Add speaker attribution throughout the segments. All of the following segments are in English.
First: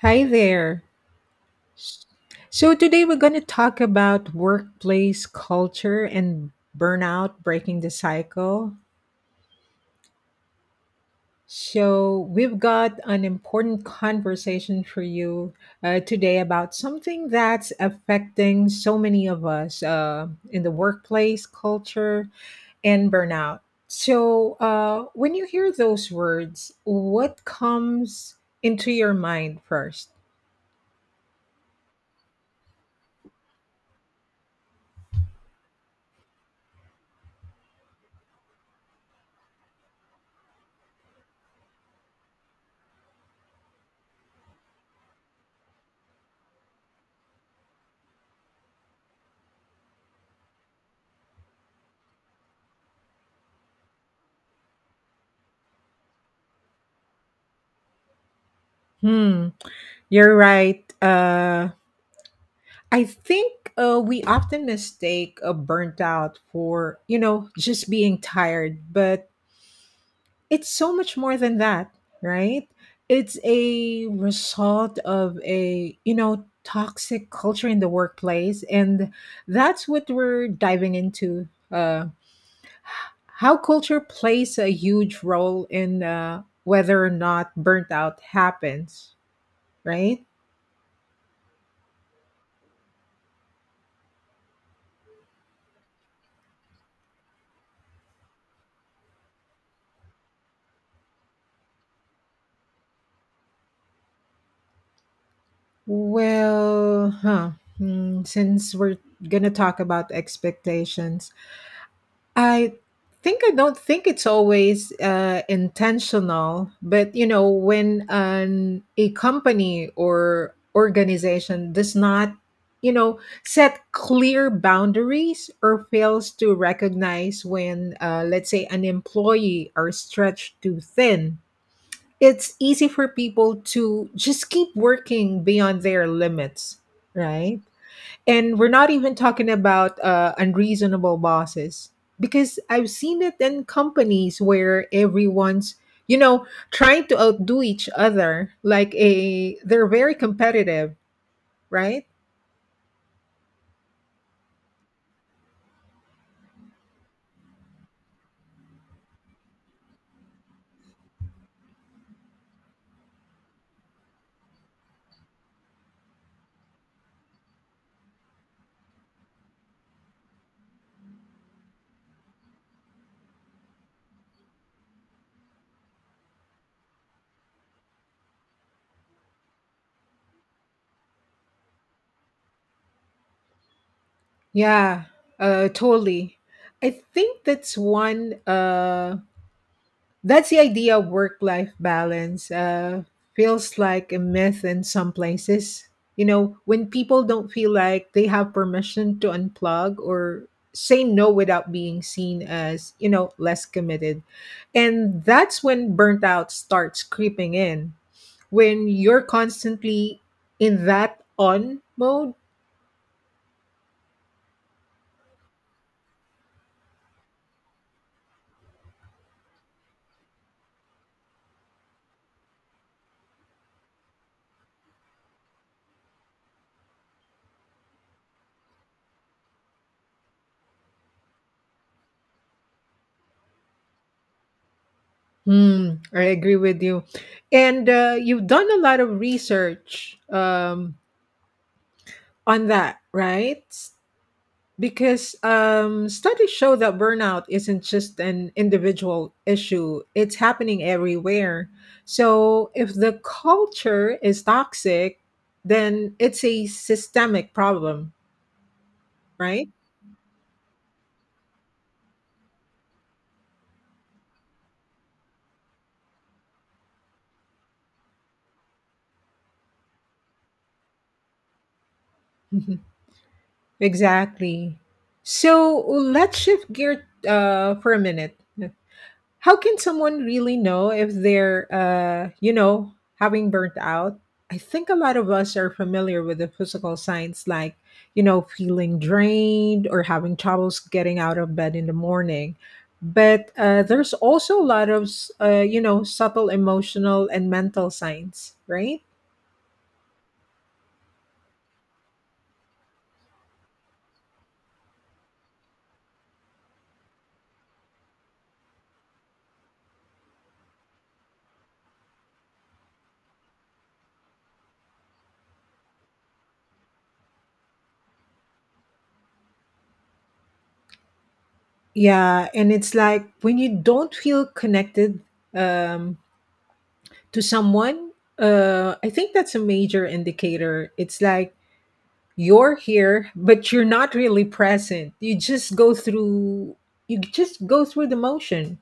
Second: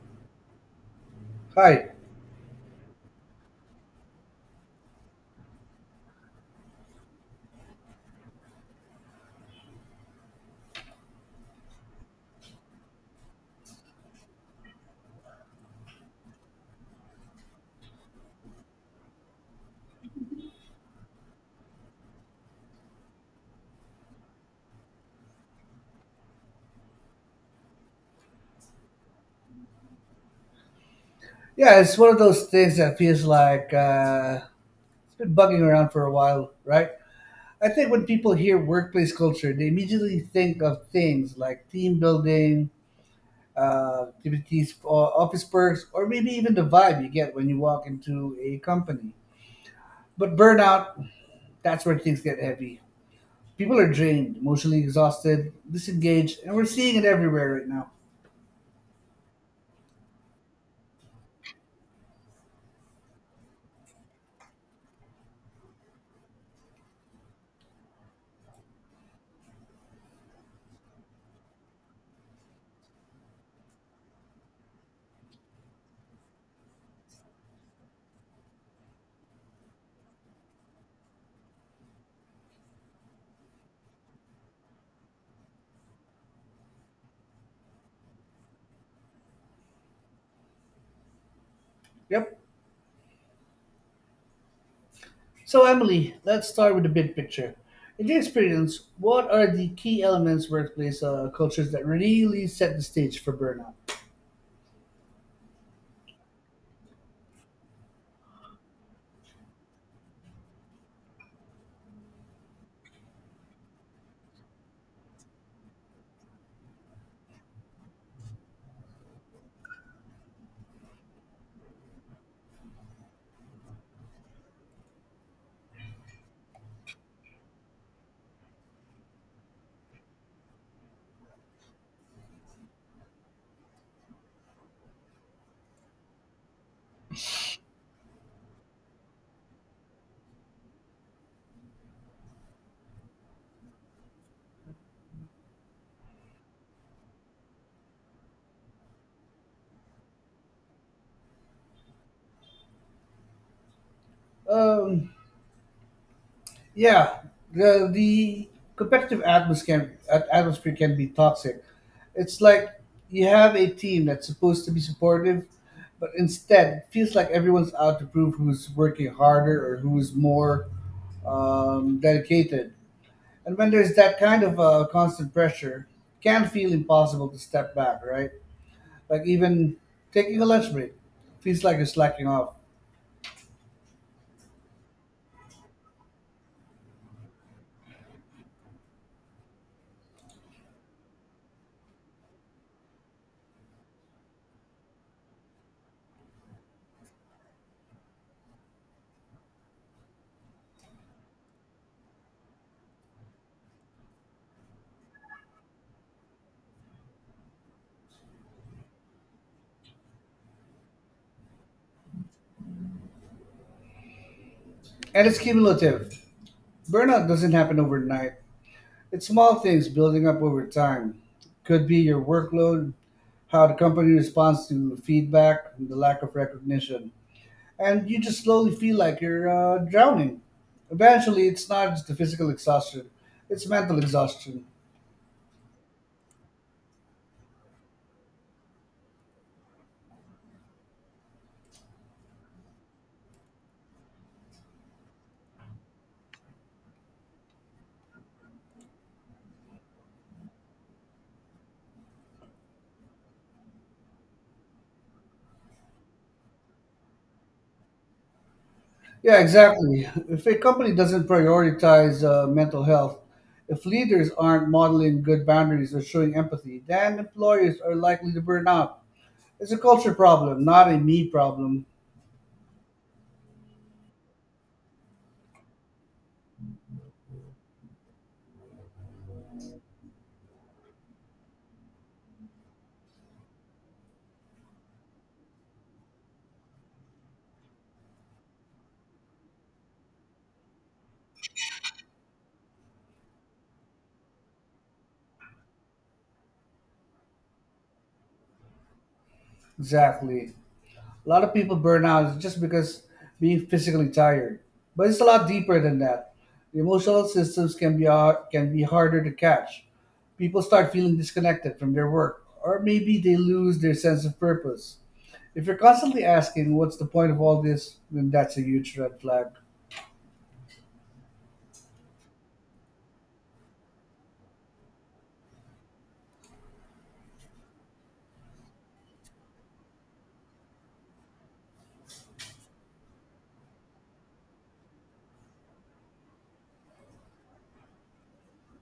Speaker 1: Hi there.
Speaker 2: Hi.
Speaker 1: So, today we're going to talk about workplace culture and burnout breaking the cycle. So, we've got an important conversation for you today about something that's affecting so many of us in the workplace culture and burnout. So, when you hear those words, what comes into your mind first?
Speaker 2: Yeah, it's one of those things that feels like it's been bugging around for a while, right? I think when people hear workplace culture, they immediately think of things like team building, activities, office perks, or maybe even the vibe you get when you walk into a company. But burnout, that's where things get heavy. People are drained, emotionally exhausted, disengaged, and we're seeing it everywhere right now.
Speaker 1: Hmm, you're right. I think we often mistake a burnt out for, just being tired, but it's so much more than that, right? It's a result of a, toxic culture in the workplace. And that's what we're diving into, how culture plays a huge role in whether or not burnt out happens, right?
Speaker 2: Yep. So, Emily, let's start with the big picture. In your experience, what are the key elements workplace cultures that really set the stage for burnout?
Speaker 1: Well, since we're gonna talk about expectations, I I don't think it's always intentional, but you know, when an a company or organization does not, you know, set clear boundaries or fails to recognize when, let's say, an employee are stretched too thin, it's easy for people to just keep working beyond their limits, right? And we're not even talking about unreasonable bosses, because I've seen it in companies where everyone's, you know, trying to outdo each other. Like, they're very competitive, right?
Speaker 2: Um, yeah, the competitive atmosphere can, atmosphere can be toxic. It's like you have a team that's supposed to be supportive, but instead it feels like everyone's out to prove who's working harder or who's more dedicated. And when there's that kind of constant pressure, it can feel impossible to step back, right? Like even taking a lunch break feels like you're slacking off.
Speaker 1: Yeah, totally. I think that's one. That's the idea of work life balance. Feels like a myth in some places. You know, when people don't feel like they have permission to unplug or say no without being seen as, you know, less committed. And that's when burnout starts creeping in, when you're constantly in that on mode.
Speaker 2: And it's cumulative. Burnout doesn't happen overnight. It's small things building up over time. Could be your workload, how the company responds to feedback, and the lack of recognition. And you just slowly feel like you're drowning. Eventually, it's not just the physical exhaustion, it's mental exhaustion.
Speaker 1: Hmm, I agree with you. And you've done a lot of research on that, right? Because studies show that burnout isn't just an individual issue, it's happening everywhere. So if the culture is toxic, then it's a systemic problem,
Speaker 2: Yeah,
Speaker 1: right?
Speaker 2: exactly. If a company doesn't prioritize mental health, if leaders aren't modeling good boundaries or showing empathy, then employers are likely to burn out. It's a culture problem, not a me problem.
Speaker 1: Mhm. Exactly. So let's shift gear for a minute. How can someone really know if they're, having burnt out? I think a lot of us are familiar with the physical signs, like, feeling drained or having troubles getting out of bed in the morning. But there's also a lot of, subtle emotional and mental signs, right?
Speaker 2: Exactly. A lot of people burn out just because being physically tired, but it's a lot deeper than that. The emotional systems can be can be harder to catch. People start feeling disconnected from their work, or maybe they lose their sense of purpose. If you're constantly asking, what's the point of all this, then that's a huge red flag.
Speaker 1: Yeah, and it's like when you don't feel connected um, to someone, I think that's a major indicator. It's like you're here but you're not really present, you just go through the motion.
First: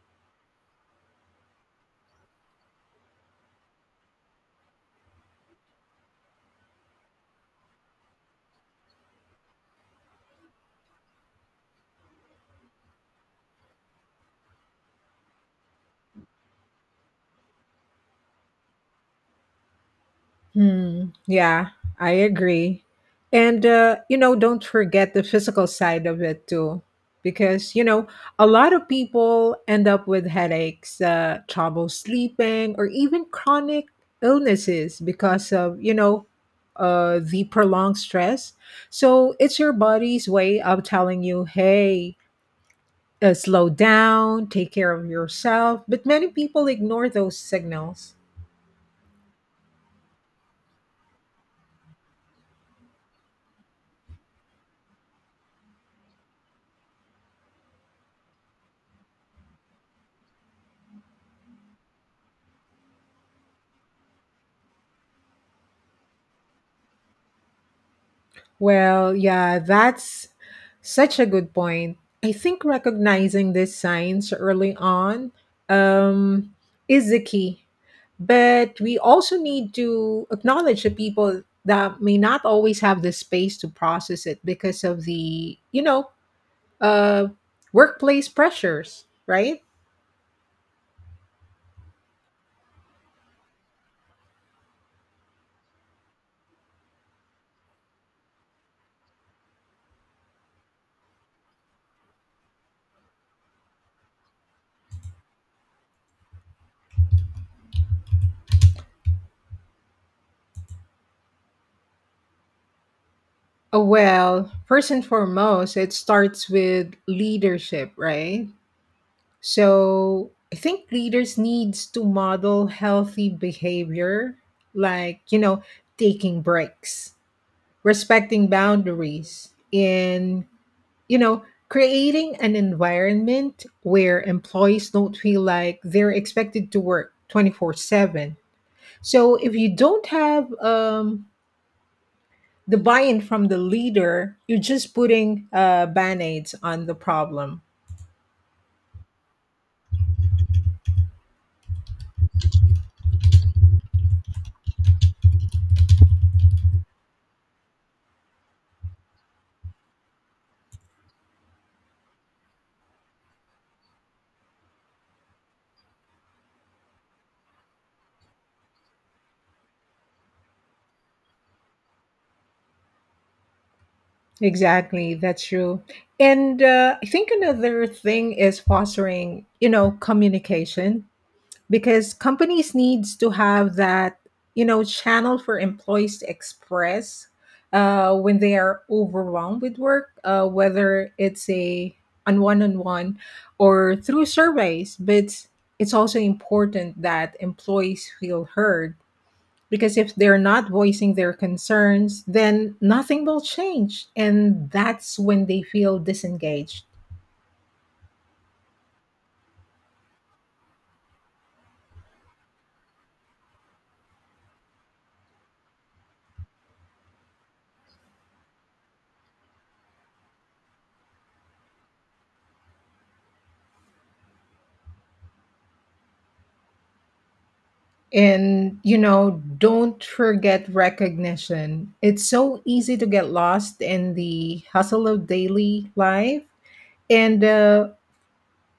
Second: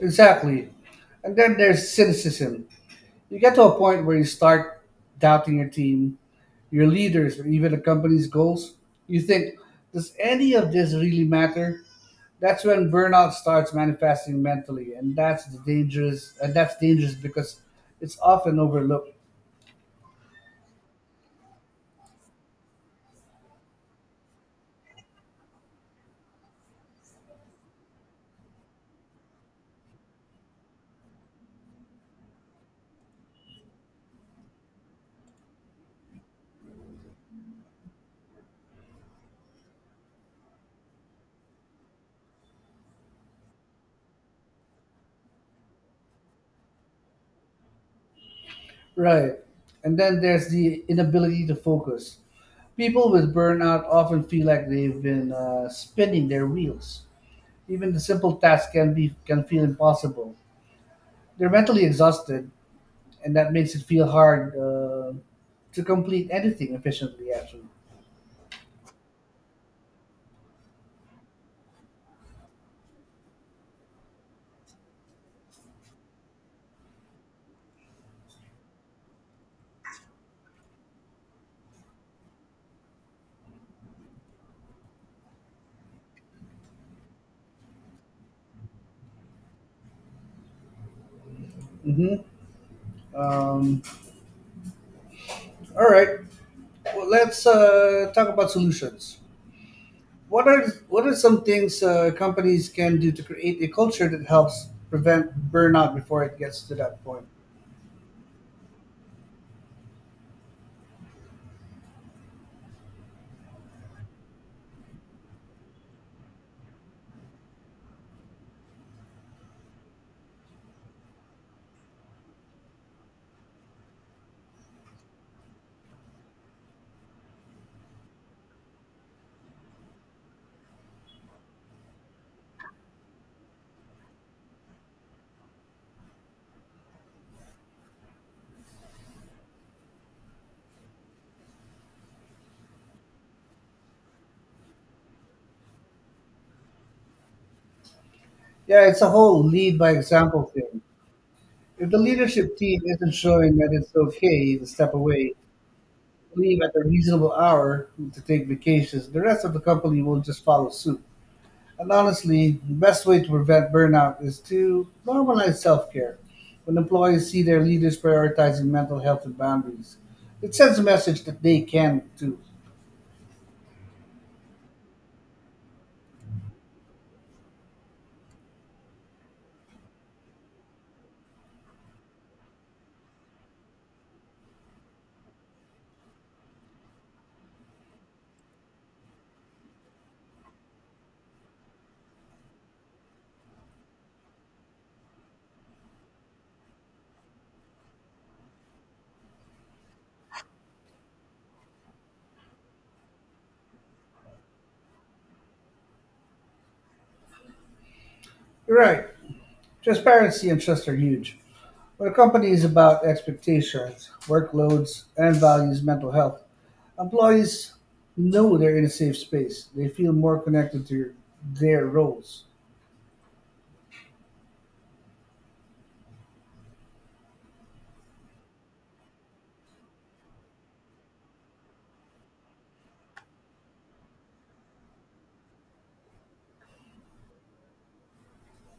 Speaker 2: Exactly. And then there's cynicism. You get to a point where you start doubting your team, your leaders, or even the company's goals. You think, does any of this really matter? That's when burnout starts manifesting mentally, and that's the dangerous. And that's dangerous because it's often overlooked.
Speaker 1: Hmm. Yeah, I agree. And, don't forget the physical side of it too. Because, a lot of people end up with headaches, trouble sleeping, or even chronic illnesses because of, the prolonged stress. So it's your body's way of telling you, hey, slow down, take care of yourself. But many people ignore those signals.
Speaker 2: Right. And then there's the inability to focus. People with burnout often feel like they've been spinning their wheels. Even the simple tasks can feel impossible. They're mentally exhausted, and that makes it feel hard to complete anything efficiently. Actually.
Speaker 1: Well, yeah, that's such a good point. I think recognizing these signs early on um, is the key. But we also need to acknowledge the people that may not always have the space to process it because of the, uh, workplace pressures, right?
Speaker 2: hmm Um, all right. Well, let's talk about solutions. What are some things companies can do to create a culture that helps prevent burnout before it gets to that point?
Speaker 1: Well, first and foremost, it starts with leadership, right? So I think leaders needs to model healthy behavior, like taking breaks, respecting boundaries, and creating an environment where employees don't feel like they're expected to work 24/7. So if you don't have the buy-in from the leader, you're just putting band-aids on the problem.
Speaker 2: Yeah, it's a whole lead by example thing. If the leadership team isn't showing that it's okay to step away, leave at a reasonable hour to take vacations, the rest of the company will just follow suit. And honestly, the best way to prevent burnout is to normalize self care. When employees see their leaders prioritizing mental health and boundaries, it sends a message that they can too.
Speaker 1: Exactly, that's true. And I think another thing is fostering, communication, because companies needs to have that, channel for employees to express when they are overwhelmed with work, whether it's a on one-on-one or through surveys. But it's also important that employees feel heard, because if they're not voicing their concerns, then nothing will change. And that's when they feel disengaged.
Speaker 2: You're right, transparency and trust are huge. When a company is about expectations, workloads, and values mental health, employees know they're in a safe space. They feel more connected to their roles.
Speaker 1: And, don't forget recognition. It's so easy to get lost in the hustle of daily life. And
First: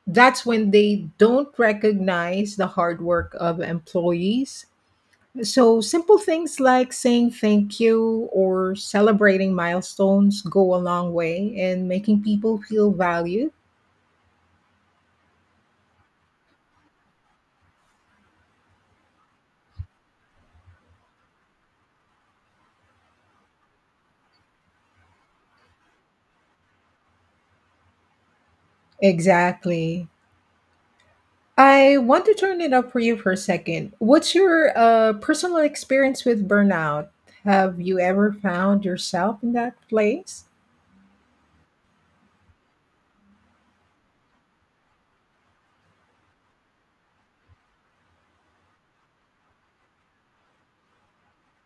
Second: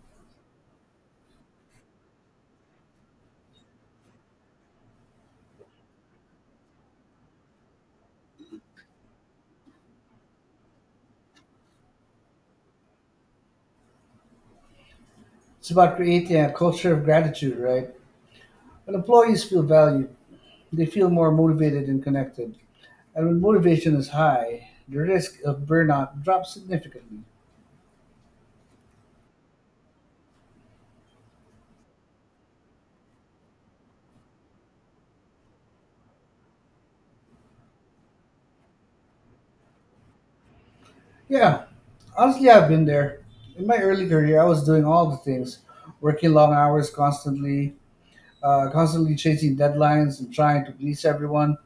Speaker 1: that's when they don't recognize the hard work of employees. So, simple things like saying thank you or celebrating milestones go a long way in making people feel valued.
Speaker 2: It's about creating a culture of gratitude, right? When employees feel valued, they feel more motivated and connected. And when motivation is high, the risk of burnout drops significantly.
Speaker 1: Exactly. I want to turn it up for you for a second. What's your personal experience with burnout? Have you ever found yourself in that place?
Speaker 2: Yeah, honestly, I've been there. In my early career, I was doing all the things working long hours constantly, constantly chasing deadlines and trying to please everyone.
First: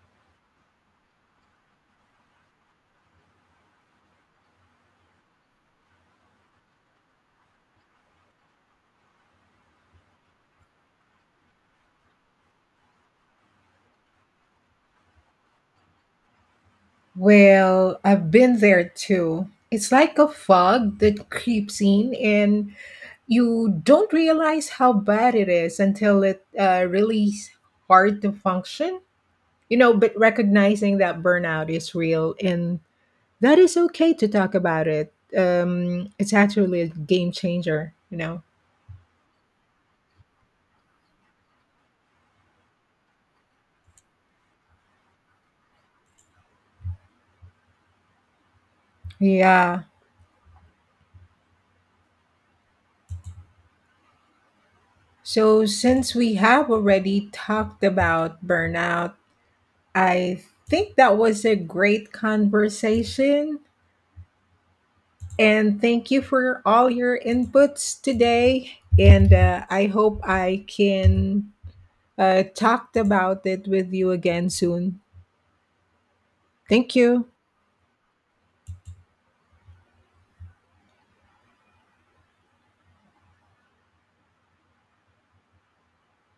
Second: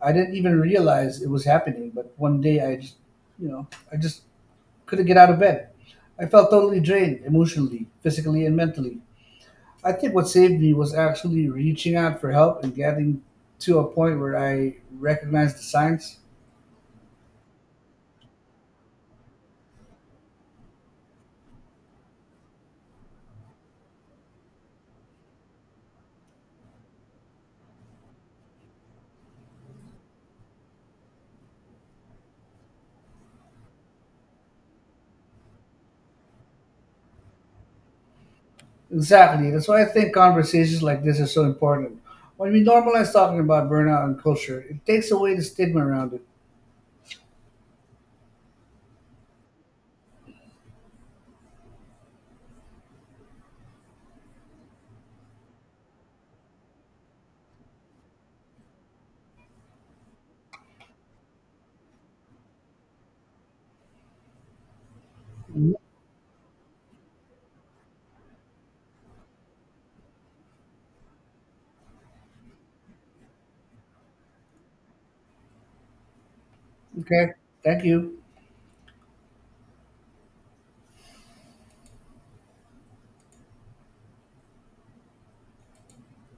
Speaker 2: I didn't even realize it was happening, but one day I just, I just couldn't get out of bed. I felt totally drained emotionally, physically, and mentally. I think what saved me was actually reaching out for help and getting to a point where I recognized the signs.
Speaker 1: Well, I've been there too. It's like a fog that creeps in, and you don't realize how bad it is until it really is hard to function. You know, but recognizing that burnout is real and that is okay to talk about it. It's actually a game changer.
Speaker 2: Exactly. That's why I think conversations like this are so important. When we normalize talking about burnout and culture, it takes away the stigma around it.
Speaker 1: Yeah. So since we have already talked about burnout, I think that was a great conversation.
Speaker 2: Mhm.
Speaker 1: And thank you for all your inputs today. And I hope I can talk about it with you again soon. Thank you.
Speaker 2: Okay. Thank you.